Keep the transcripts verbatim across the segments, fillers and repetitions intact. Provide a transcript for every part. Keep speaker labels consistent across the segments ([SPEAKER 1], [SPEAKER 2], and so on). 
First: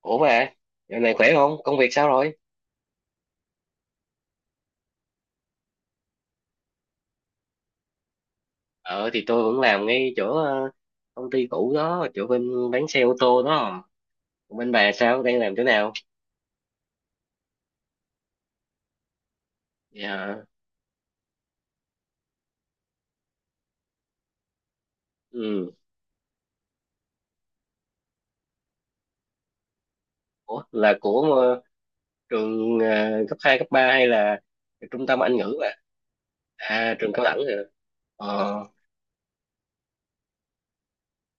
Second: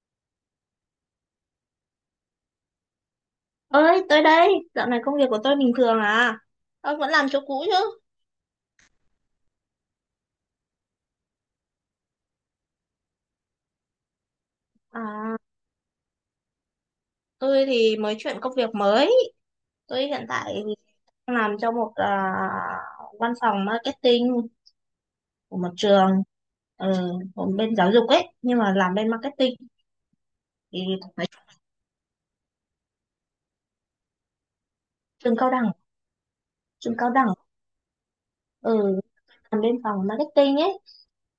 [SPEAKER 1] Ủa mà, giờ này khỏe không? Công việc sao rồi?
[SPEAKER 2] Ơi tới đây dạo này công việc của tôi bình thường à. Ông vẫn làm chỗ cũ chứ?
[SPEAKER 1] Ờ thì tôi vẫn làm ngay chỗ ờ, công ty cũ đó, chỗ bên bán xe ô tô đó. Còn Bên bà sao?
[SPEAKER 2] À,
[SPEAKER 1] Đang làm chỗ nào?
[SPEAKER 2] tôi thì mới chuyển công việc mới. Tôi hiện
[SPEAKER 1] Dạ.
[SPEAKER 2] tại đang làm cho một à, văn phòng marketing của một
[SPEAKER 1] Ừ.
[SPEAKER 2] trường ờ, ở bên giáo dục ấy, nhưng mà làm bên marketing
[SPEAKER 1] Ủa
[SPEAKER 2] thì
[SPEAKER 1] là
[SPEAKER 2] phải.
[SPEAKER 1] của ờ, trường ờ, cấp hai, cấp ba hay là trung tâm
[SPEAKER 2] Trường
[SPEAKER 1] Anh
[SPEAKER 2] cao
[SPEAKER 1] ngữ bà?
[SPEAKER 2] đẳng. Trường
[SPEAKER 1] À,
[SPEAKER 2] cao
[SPEAKER 1] trường cao
[SPEAKER 2] đẳng.
[SPEAKER 1] đẳng rồi. Ờ.
[SPEAKER 2] Ừ, làm bên phòng marketing ấy,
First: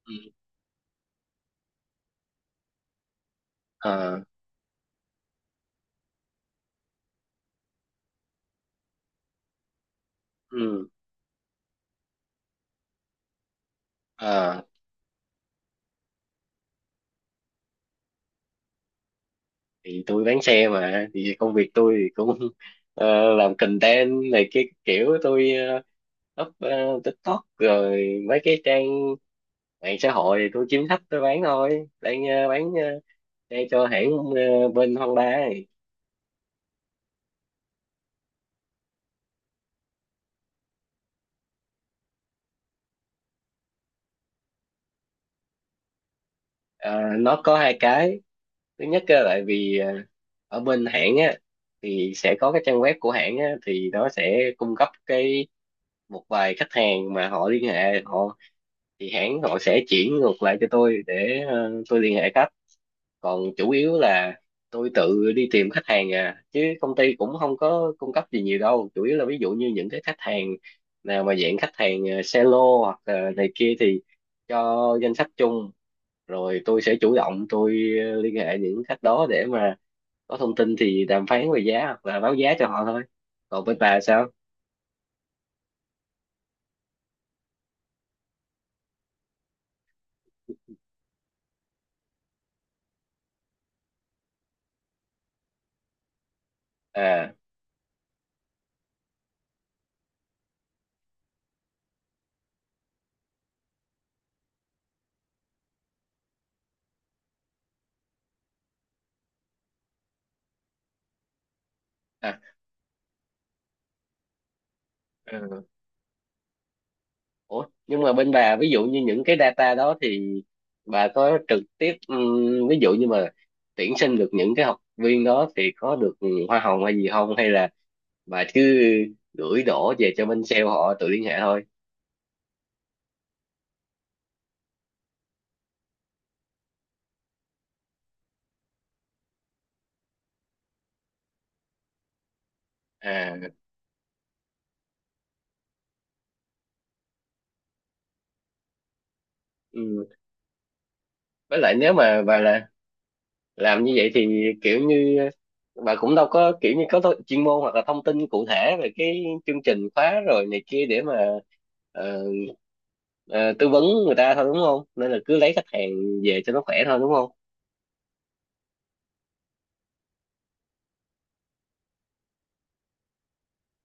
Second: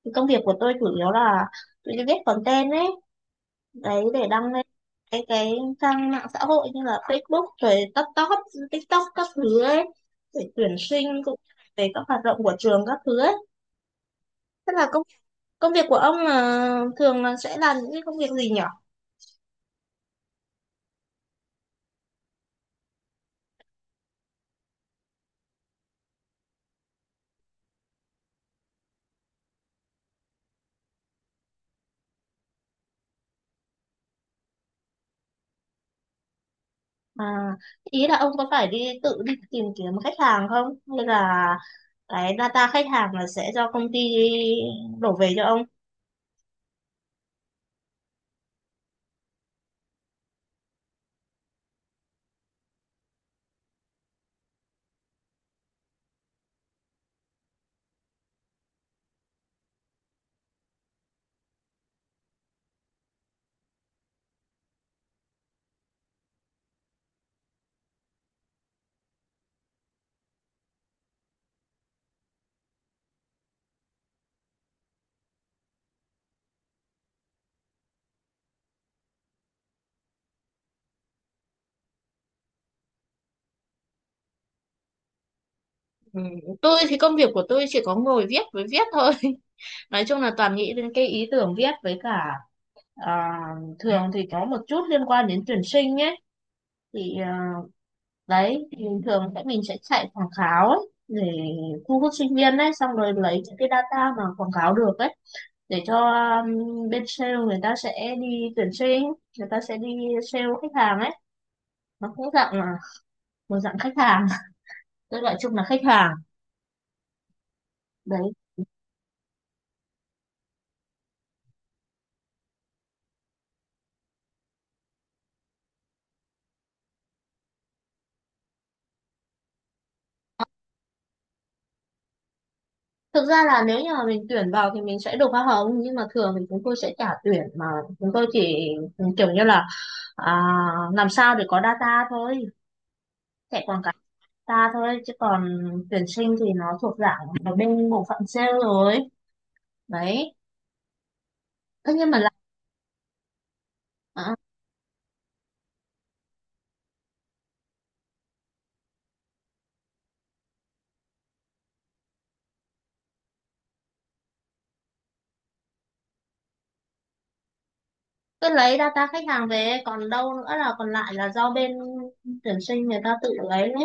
[SPEAKER 2] thì
[SPEAKER 1] Ừ.
[SPEAKER 2] công việc của tôi chủ yếu là tôi viết content ấy, đấy
[SPEAKER 1] Ờ.
[SPEAKER 2] để đăng lên cái cái trang mạng xã hội như là Facebook rồi TikTok, TikTok các thứ ấy, để tuyển
[SPEAKER 1] Ừ.
[SPEAKER 2] sinh cũng như là về các hoạt động của trường các thứ ấy.
[SPEAKER 1] Ờ.
[SPEAKER 2] Thế là công công việc của ông là thường là sẽ làm những cái công việc gì nhỉ?
[SPEAKER 1] Thì tôi bán xe mà thì công việc tôi thì cũng ờ, làm content này, cái kiểu tôi ờ, up ờ, TikTok rồi mấy cái trang mạng xã hội, thì tôi kiếm khách tôi bán thôi, đang ờ, bán ờ, xe cho hãng ờ, bên Honda này.
[SPEAKER 2] À, ý là ông có phải đi tự đi tìm kiếm khách hàng không, hay là cái data khách hàng là sẽ do công ty đổ về cho ông?
[SPEAKER 1] Ờ, nó có hai cái. Thứ nhất á, tại vì ờ, ở bên hãng á, thì sẽ có cái trang web của hãng á, thì nó sẽ cung cấp cái một vài khách hàng mà họ liên hệ họ, thì hãng họ sẽ chuyển ngược lại cho tôi để ờ, tôi liên hệ khách. Còn chủ yếu là tôi tự đi tìm khách hàng à, chứ công ty cũng không có cung cấp gì nhiều đâu, chủ yếu là ví dụ như những cái khách hàng nào mà dạng khách hàng ờ, xe lô hoặc là này kia thì cho danh sách chung, rồi tôi sẽ chủ động tôi ờ, liên hệ những khách đó để mà có thông tin thì đàm phán về giá hoặc là báo giá cho họ thôi. Còn bên bà sao?
[SPEAKER 2] Ừ, tôi thì công việc của tôi chỉ có ngồi viết với viết thôi. Nói chung là toàn nghĩ đến cái ý tưởng viết với cả. À, thường thì có một chút liên quan đến tuyển sinh nhé. Thì
[SPEAKER 1] À.
[SPEAKER 2] à, đấy thì thường sẽ mình sẽ chạy quảng cáo ấy, để thu hút sinh viên ấy, xong rồi lấy những cái data mà quảng cáo được ấy, để cho um, bên sale người ta sẽ đi tuyển sinh, người ta sẽ đi sale khách hàng ấy. Nó cũng dạng là một dạng khách hàng. Tôi gọi chung
[SPEAKER 1] À.
[SPEAKER 2] là khách hàng
[SPEAKER 1] Ủa, nhưng mà bên
[SPEAKER 2] đấy.
[SPEAKER 1] bà ví dụ như những cái data đó thì bà có trực tiếp ừm, ví dụ như mà tuyển sinh được những cái học viên đó thì có được hoa hồng hay gì không, hay là bà cứ gửi đổ về cho bên sale họ tự liên hệ thôi?
[SPEAKER 2] Thực ra là nếu như mà mình tuyển vào thì mình sẽ được hoa hồng, nhưng mà thường thì chúng tôi sẽ trả tuyển mà, chúng tôi chỉ kiểu như là. À, làm sao để có data thôi,
[SPEAKER 1] À.
[SPEAKER 2] chạy quảng cáo data thôi, chứ còn tuyển sinh thì nó thuộc dạng ở bên bộ phận sale rồi
[SPEAKER 1] Ừm.
[SPEAKER 2] đấy.
[SPEAKER 1] Với lại nếu
[SPEAKER 2] Thế nhưng mà
[SPEAKER 1] mà
[SPEAKER 2] là
[SPEAKER 1] bà là làm như vậy thì
[SPEAKER 2] à,
[SPEAKER 1] kiểu như bà cũng đâu có kiểu như có tho- chuyên môn hoặc là thông tin cụ thể về cái chương trình khóa rồi này kia để mà ờ, ờ, tư vấn người ta thôi, đúng không? Nên là cứ lấy khách hàng về cho nó khỏe thôi, đúng không?
[SPEAKER 2] cứ lấy data khách hàng về, còn đâu nữa là còn lại là do bên tuyển sinh người ta tự lấy đấy,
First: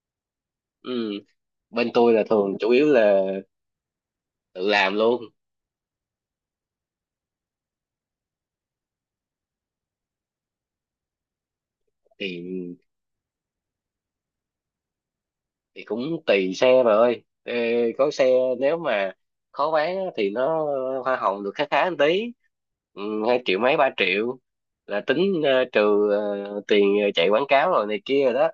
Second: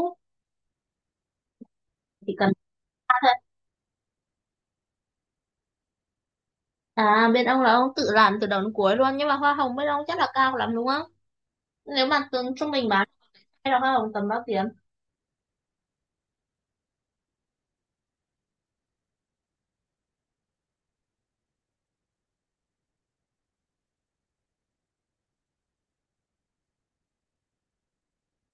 [SPEAKER 1] Ừ. Bên tôi là
[SPEAKER 2] chỉ cần.
[SPEAKER 1] thường chủ yếu là tự làm luôn.
[SPEAKER 2] À, bên ông là ông tự làm từ đầu đến cuối luôn, nhưng mà hoa hồng bên ông chắc là cao lắm đúng không? Nếu mà tương
[SPEAKER 1] thì
[SPEAKER 2] trung bình bán, hay là hoa hồng tầm bao tiền?
[SPEAKER 1] thì cũng tùy xe bà ơi. Ê, có xe nếu mà khó bán á, thì nó hoa hồng được khá khá một tí. Ừ, hai triệu mấy ba triệu là tính ờ, trừ ờ, tiền chạy quảng cáo rồi này kia rồi đó.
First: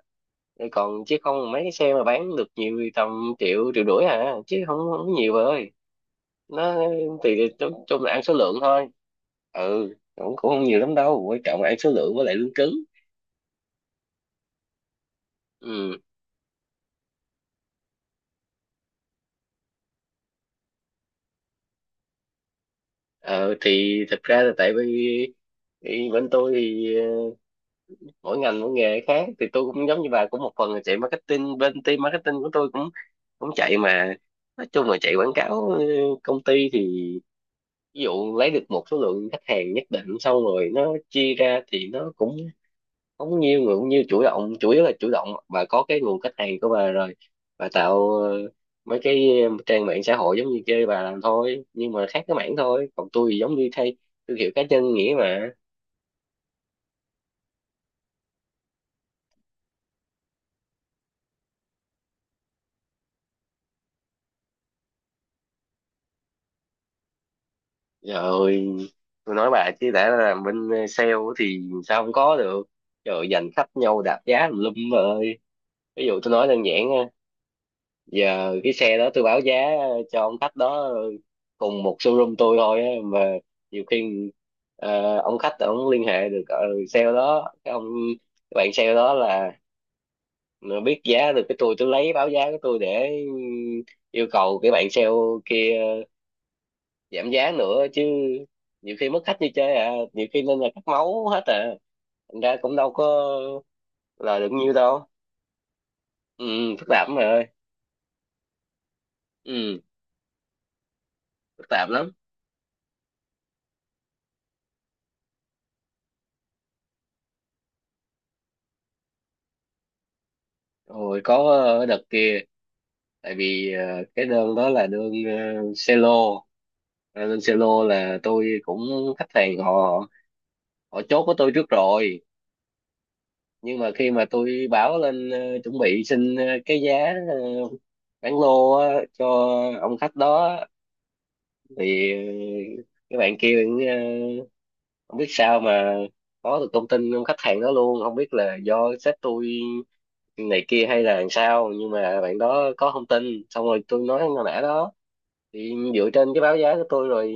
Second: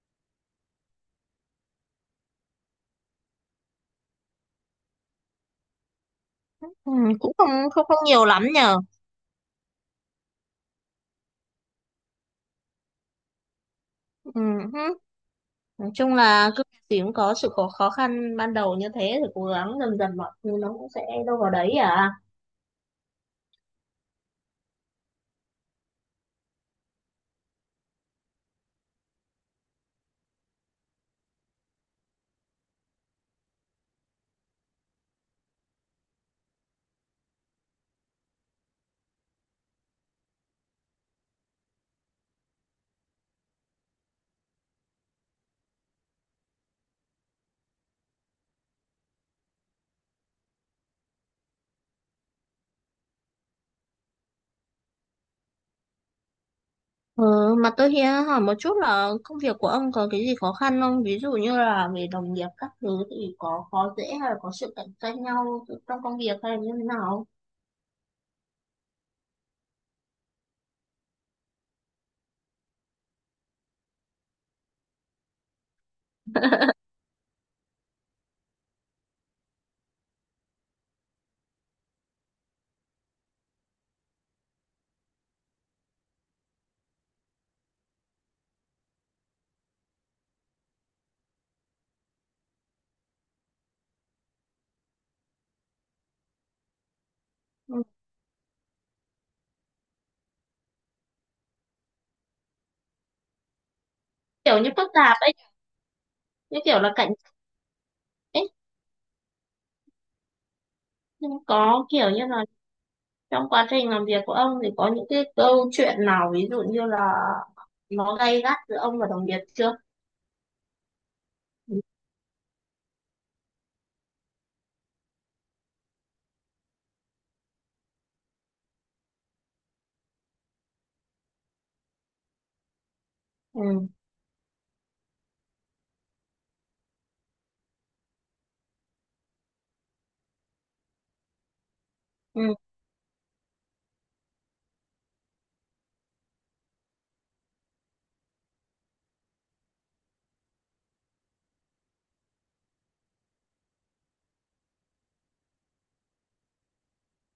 [SPEAKER 1] Rồi còn chứ không mấy cái xe mà bán được nhiều thì tầm triệu triệu rưỡi à, chứ không không nhiều bà ơi. Nó
[SPEAKER 2] Ừ, cũng
[SPEAKER 1] thì
[SPEAKER 2] không
[SPEAKER 1] chung
[SPEAKER 2] không không
[SPEAKER 1] chung là ăn
[SPEAKER 2] nhiều
[SPEAKER 1] số
[SPEAKER 2] lắm
[SPEAKER 1] lượng
[SPEAKER 2] nhờ.
[SPEAKER 1] thôi. Ừ, cũng cũng không nhiều lắm đâu, quan trọng là ăn số lượng với lại lương cứng.
[SPEAKER 2] Ừ. Nói
[SPEAKER 1] Ừ.
[SPEAKER 2] chung là cứ gì cũng có sự khó khó khăn ban đầu, như thế thì cố gắng dần dần mọi thứ nó cũng sẽ đâu vào đấy à.
[SPEAKER 1] Ờ, thì thật ra là tại vì thì bên tôi thì ờ, mỗi ngành mỗi nghề khác, thì tôi cũng giống như bà cũng một phần là chạy marketing, bên team marketing của tôi cũng cũng chạy mà, nói chung là chạy quảng cáo. ờ, Công ty thì ví dụ lấy được một số lượng khách hàng nhất định xong rồi nó chia ra thì nó cũng không nhiều, người cũng nhiều chủ động, chủ yếu là chủ động. Bà có cái nguồn khách hàng của bà rồi, bà tạo ờ, mấy cái trang mạng xã hội giống như kia bà làm thôi, nhưng mà khác cái mảng thôi, còn tôi thì giống như thay thương hiệu cá nhân nghĩa mà.
[SPEAKER 2] Ừ, mà tôi hiện hỏi một chút là công việc của ông có cái gì khó khăn không? Ví dụ như là về đồng nghiệp các thứ thì có khó dễ, hay là có sự cạnh tranh nhau trong công việc, hay là như thế nào?
[SPEAKER 1] Trời ơi, tôi nói bà chứ đã làm bên sale thì sao không có được. Trời ơi, giành khách nhau đạp giá tùm lum bà ơi. Ví dụ tôi nói đơn giản, giờ cái xe đó tôi báo giá cho ông khách đó, cùng một showroom tôi thôi á, mà nhiều khi ờ, ông khách ông liên hệ được uh, sale đó, cái ông cái bạn sale đó là nó biết giá được cái tôi tôi lấy báo giá của tôi để yêu cầu cái bạn sale kia giảm giá
[SPEAKER 2] Ừ,
[SPEAKER 1] nữa chứ. Nhiều khi mất khách như chơi à, nhiều khi nên là cắt máu hết à, thành ra cũng đâu có lời được
[SPEAKER 2] kiểu như
[SPEAKER 1] nhiêu
[SPEAKER 2] phức
[SPEAKER 1] đâu.
[SPEAKER 2] tạp ấy,
[SPEAKER 1] Ừ,
[SPEAKER 2] như kiểu
[SPEAKER 1] phức
[SPEAKER 2] là
[SPEAKER 1] tạp
[SPEAKER 2] cạnh
[SPEAKER 1] lắm mày ơi.
[SPEAKER 2] tranh ấy.
[SPEAKER 1] Ừ,
[SPEAKER 2] Nhưng
[SPEAKER 1] phức
[SPEAKER 2] có
[SPEAKER 1] tạp
[SPEAKER 2] kiểu
[SPEAKER 1] lắm.
[SPEAKER 2] như là trong quá trình làm việc của ông thì có những cái câu chuyện nào ví dụ như là nó gay gắt giữa ông và đồng nghiệp chưa?
[SPEAKER 1] Rồi có
[SPEAKER 2] Ừ.
[SPEAKER 1] ờ, đợt kia, tại vì ờ, cái đơn đó là đơn uh, selo. Ờ, đơn selo là tôi cũng, khách hàng họ họ chốt với tôi trước rồi, nhưng mà khi mà tôi báo lên ờ, chuẩn bị xin ờ, cái giá ờ, bán lô á, cho ông khách đó thì ờ,
[SPEAKER 2] Ừ.
[SPEAKER 1] cái bạn kia cũng, ờ, không biết sao mà có được thông tin ông khách hàng đó luôn, không biết là do sếp tôi này kia hay là làm sao, nhưng mà bạn đó có thông tin, xong rồi tôi nói con nã đó thì dựa trên cái báo giá của tôi rồi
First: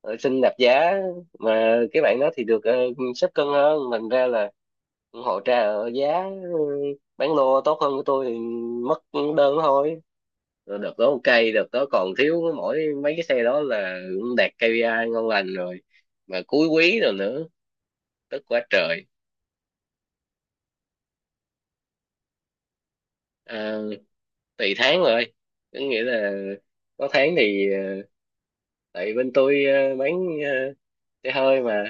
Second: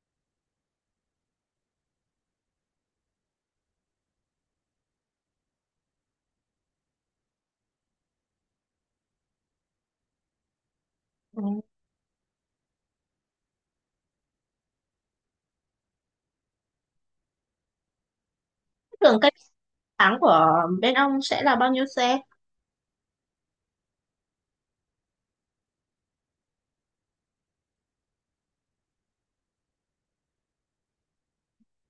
[SPEAKER 1] ờ, xin đạp giá, mà cái bạn đó thì được uh, xếp cân hơn thành ra là họ trả ở giá ờ, bán lô tốt hơn của tôi thì mất đơn thôi. Rồi đợt đó ok,
[SPEAKER 2] Ừ.
[SPEAKER 1] đợt đó còn thiếu mỗi mấy cái xe đó là cũng đạt ca pê i ngon lành rồi mà cuối quý rồi nữa, tức quá trời.
[SPEAKER 2] Tưởng tháng của bên ông sẽ là bao nhiêu xe?
[SPEAKER 1] À, tùy tháng rồi, có nghĩa là có tháng thì ờ, tại bên tôi ờ, bán ờ, xe hơi mà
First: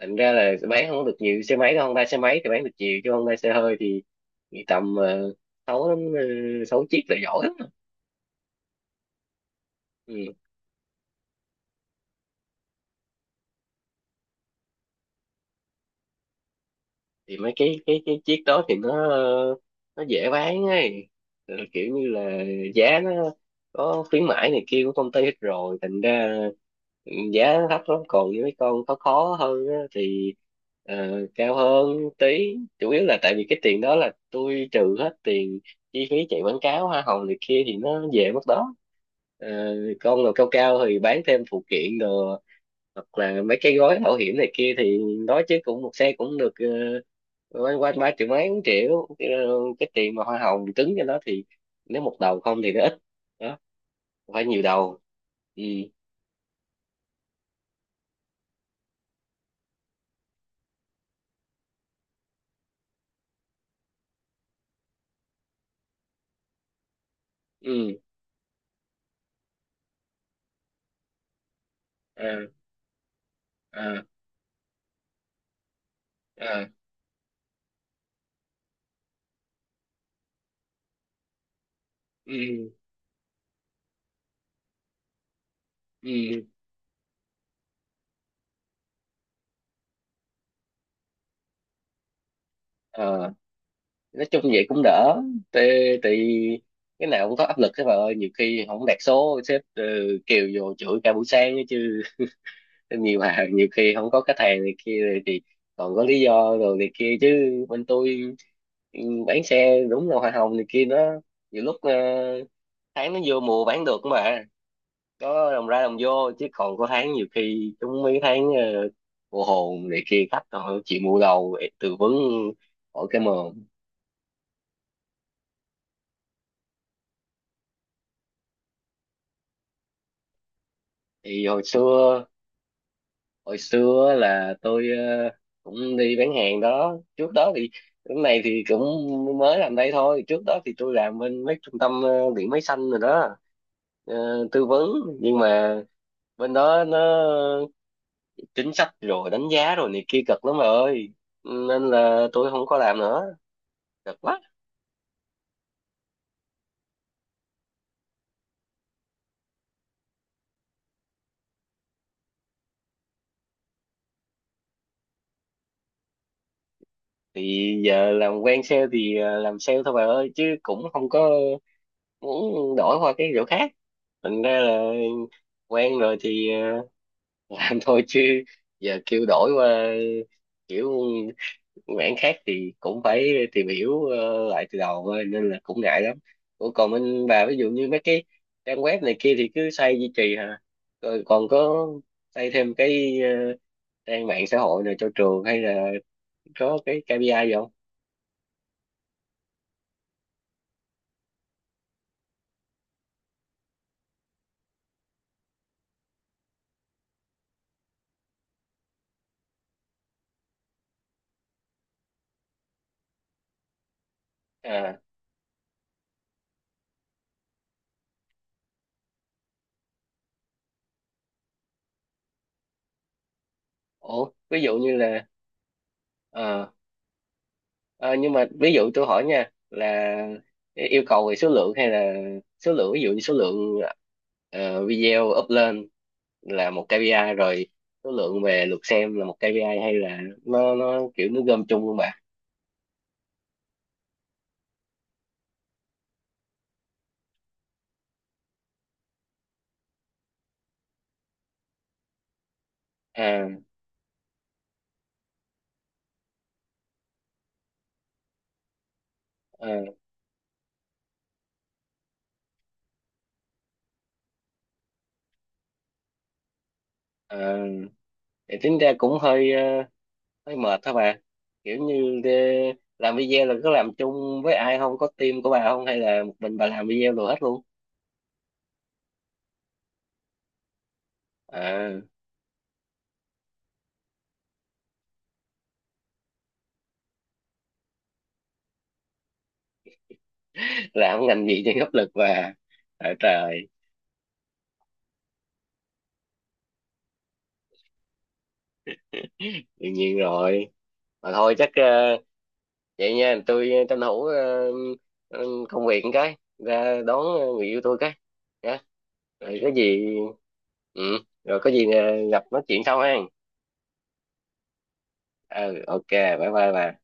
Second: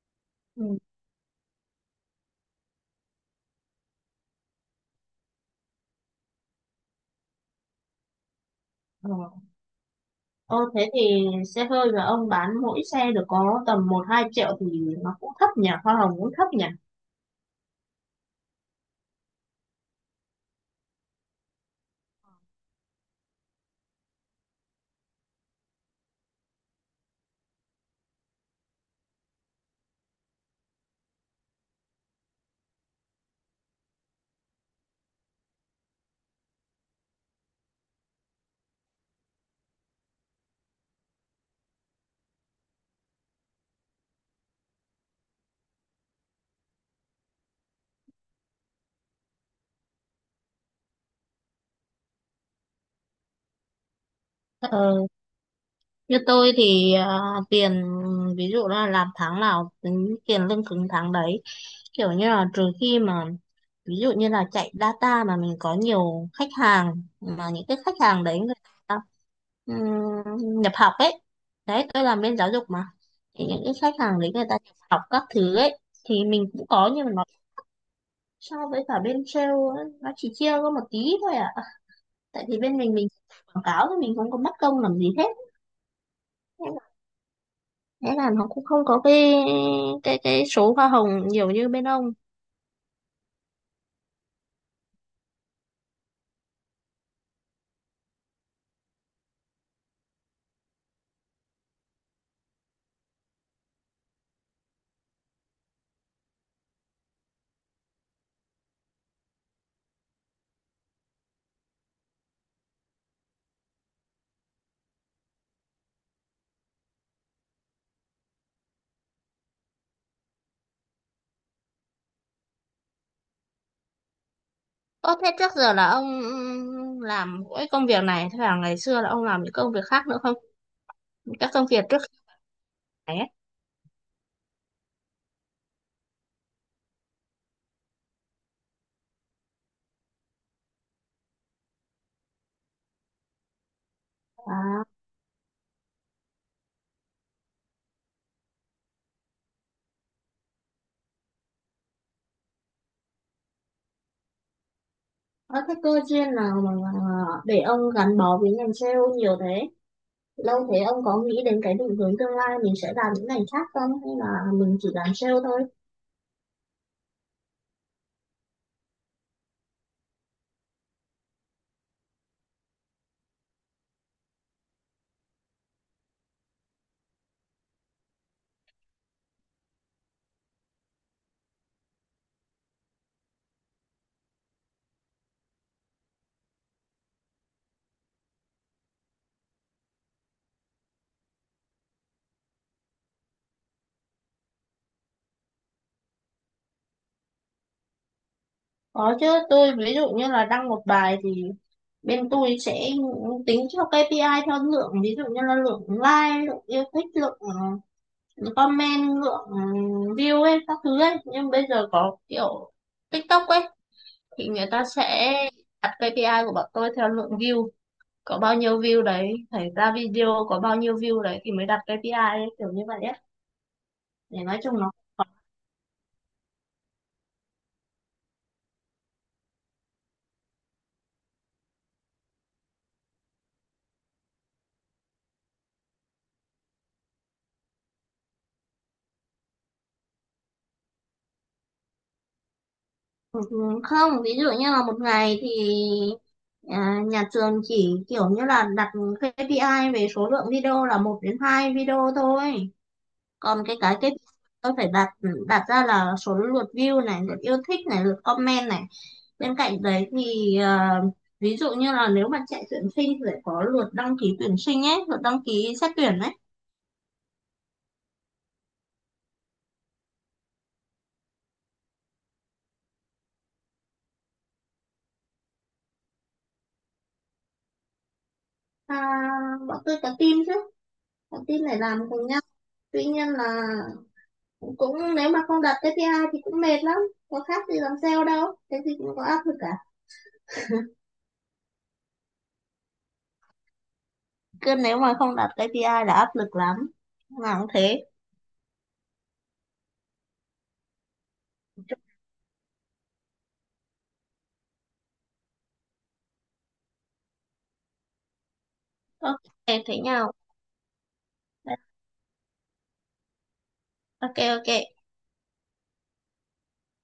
[SPEAKER 1] thành ra là
[SPEAKER 2] Ừ.
[SPEAKER 1] bán không có được nhiều xe máy đâu. Honda xe máy thì bán được nhiều chứ Honda xe hơi thì, thì tầm ờ, sáu đến ờ, sáu chiếc là giỏi lắm.
[SPEAKER 2] Ờ.
[SPEAKER 1] Ừ.
[SPEAKER 2] Ờ, thế thì xe hơi mà ông bán mỗi xe được có tầm một hai triệu, thì nó cũng thấp nhỉ, hoa hồng cũng thấp nhỉ.
[SPEAKER 1] Thì mấy cái cái cái chiếc đó thì nó ờ, nó dễ bán ấy. Rồi kiểu như là giá nó có khuyến mãi này kia của công ty hết rồi thành ra, ừ, giá nó thấp lắm. Còn như mấy con khó khó hơn á, thì ờ, cao hơn tí, chủ yếu là tại vì cái tiền đó là tôi trừ hết tiền chi phí chạy quảng cáo hoa hồng này kia thì nó về mất đó. Ờ, con nào cao cao thì bán thêm phụ kiện đồ hoặc là mấy cái gói bảo hiểm này kia thì nói chứ cũng một xe cũng được ờ, quanh quanh ba triệu mấy bốn triệu. Ờ, cái tiền mà hoa hồng cứng cho nó thì nếu một đầu không thì nó ít đó, phải nhiều đầu.
[SPEAKER 2] Ờ,
[SPEAKER 1] Ừ.
[SPEAKER 2] như tôi thì à, tiền, ví dụ là làm tháng nào tính tiền lương cứng tháng đấy, kiểu như là trừ khi mà ví dụ như là chạy data mà mình có nhiều khách hàng, mà những cái
[SPEAKER 1] Ừ.
[SPEAKER 2] khách hàng đấy người ta ừm, nhập học ấy, đấy tôi làm
[SPEAKER 1] À.
[SPEAKER 2] bên giáo dục mà, thì những cái khách
[SPEAKER 1] À.
[SPEAKER 2] hàng đấy người ta nhập học các thứ ấy thì mình
[SPEAKER 1] À.
[SPEAKER 2] cũng có, nhưng mà nó so với cả bên sale ấy, nó chỉ chia có một tí thôi à, tại vì
[SPEAKER 1] Ừ.
[SPEAKER 2] bên mình mình quảng cáo thì mình không có mất công làm gì hết.
[SPEAKER 1] Ừ.
[SPEAKER 2] Thế là nó cũng không có cái cái cái số hoa hồng nhiều như bên ông.
[SPEAKER 1] Ờ, nói chung vậy cũng đỡ. Thì, thì cái nào cũng có áp lực thế bà ơi, nhiều khi không đạt số sếp ờ, kêu vô chửi cả buổi sáng ấy chứ. Nhiều hàng nhiều khi không có khách hàng này kia rồi thì còn có lý do rồi này kia chứ. Bên tôi, ừ, bán xe đúng là hoa hồng này kia nó nhiều lúc ờ, tháng nó vô mùa bán được mà có đồng ra đồng vô, chứ còn có tháng nhiều khi chúng mấy tháng ờ, mùa hồn này kia khách họ chịu mua đầu để tư vấn hỏi cái mồm.
[SPEAKER 2] Ơ, thế trước giờ là ông ừm, làm mỗi công việc này, thế là ngày xưa là ông làm những công việc khác nữa không?
[SPEAKER 1] Thì
[SPEAKER 2] Các
[SPEAKER 1] hồi
[SPEAKER 2] công việc trước
[SPEAKER 1] xưa,
[SPEAKER 2] này ấy.
[SPEAKER 1] hồi xưa là tôi ờ, cũng đi bán hàng đó. Trước đó thì lúc này thì cũng mới làm đây thôi, trước đó thì tôi làm bên mấy trung tâm ờ, điện máy xanh rồi đó, ờ, tư
[SPEAKER 2] À,
[SPEAKER 1] vấn. Nhưng mà bên đó nó chính sách rồi đánh giá rồi này kia cực lắm bà ơi, nên là tôi không có làm nữa, cực quá.
[SPEAKER 2] có cái cơ duyên nào mà mà để ông gắn bó với ngành sale nhiều thế? Lâu thế ông có nghĩ đến cái định hướng tương lai mình sẽ làm những ngành khác không? Hay là mình chỉ làm sale thôi?
[SPEAKER 1] Thì giờ làm quen sale thì ờ, làm sale thôi bà ơi, chứ cũng không có muốn đổi qua cái chỗ khác. Thành ra là quen rồi thì ờ, làm thôi chứ. Giờ kêu đổi qua kiểu mảng khác thì cũng phải tìm hiểu ờ, lại từ đầu thôi, nên là cũng ngại lắm. Ủa, còn bên bà ví dụ như mấy cái trang web này kia thì cứ xây duy trì hả? Rồi còn có xây thêm cái ờ, trang mạng xã hội này cho trường hay là có cái ca pê i gì không?
[SPEAKER 2] Có chứ, tôi ví dụ như là đăng một bài thì bên tôi sẽ tính theo ca pê i theo lượng, ví dụ như là lượng like, lượng yêu thích, lượng ừ, comment, lượng ừ, view ấy, các thứ ấy. Nhưng bây giờ có kiểu TikTok ấy, thì người ta
[SPEAKER 1] À.
[SPEAKER 2] sẽ đặt kây pi ai của bọn tôi theo lượng view. Có bao nhiêu view đấy, phải ra video có bao nhiêu view đấy thì mới đặt kây pi ai ấy, kiểu như vậy ấy.
[SPEAKER 1] Ủa,
[SPEAKER 2] Để nói
[SPEAKER 1] ví dụ
[SPEAKER 2] chung nó.
[SPEAKER 1] như là ờ, Ờ, nhưng mà ví dụ tôi hỏi nha, là yêu cầu về số lượng hay là số lượng, ví dụ như số lượng ờ, video up lên là một ca pê i rồi, số lượng về lượt xem là một kây pi ai, hay là nó nó kiểu nó gom chung luôn bà?
[SPEAKER 2] Ừ, không, ví dụ như là một ngày thì à, nhà trường chỉ kiểu như là đặt ca pê i về số lượng video là một đến hai video thôi,
[SPEAKER 1] À.
[SPEAKER 2] còn cái cái cái tôi phải đặt đặt ra là số lượt view này, lượt yêu thích này, lượt comment này, bên
[SPEAKER 1] À.
[SPEAKER 2] cạnh đấy thì à, ví dụ như là nếu mà chạy tuyển sinh thì phải có lượt đăng ký tuyển sinh ấy, lượt đăng ký xét tuyển ấy.
[SPEAKER 1] À. Thì tính ra cũng hơi ờ, hơi mệt hả bà? Kiểu như ờ, làm video là có làm chung với ai không, có team của bà không, hay là một mình bà làm video rồi hết luôn?
[SPEAKER 2] À, bọn tôi có team chứ, có team để làm
[SPEAKER 1] À.
[SPEAKER 2] cùng nhau. Tuy nhiên là cũng, nếu mà không đặt ca pê i thì cũng mệt lắm, có khác gì làm sale đâu, cái gì cũng có áp lực cả.
[SPEAKER 1] Làm ngành gì thì áp lực bà. À, trời.
[SPEAKER 2] Cứ nếu mà không đặt ca pê i là áp lực lắm, nào cũng thế.
[SPEAKER 1] Đương nhiên rồi. Mà thôi chắc ờ, vậy nha, tôi ờ, tranh thủ ờ, ờ, công việc một cái ra đón ờ, người yêu tôi cái, nhá.
[SPEAKER 2] OK
[SPEAKER 1] Rồi có
[SPEAKER 2] thế
[SPEAKER 1] gì
[SPEAKER 2] nhau.
[SPEAKER 1] ừ rồi có gì ờ, gặp nói chuyện sau ha.
[SPEAKER 2] OK, OK.
[SPEAKER 1] Ừ. Ok, bye bye bà.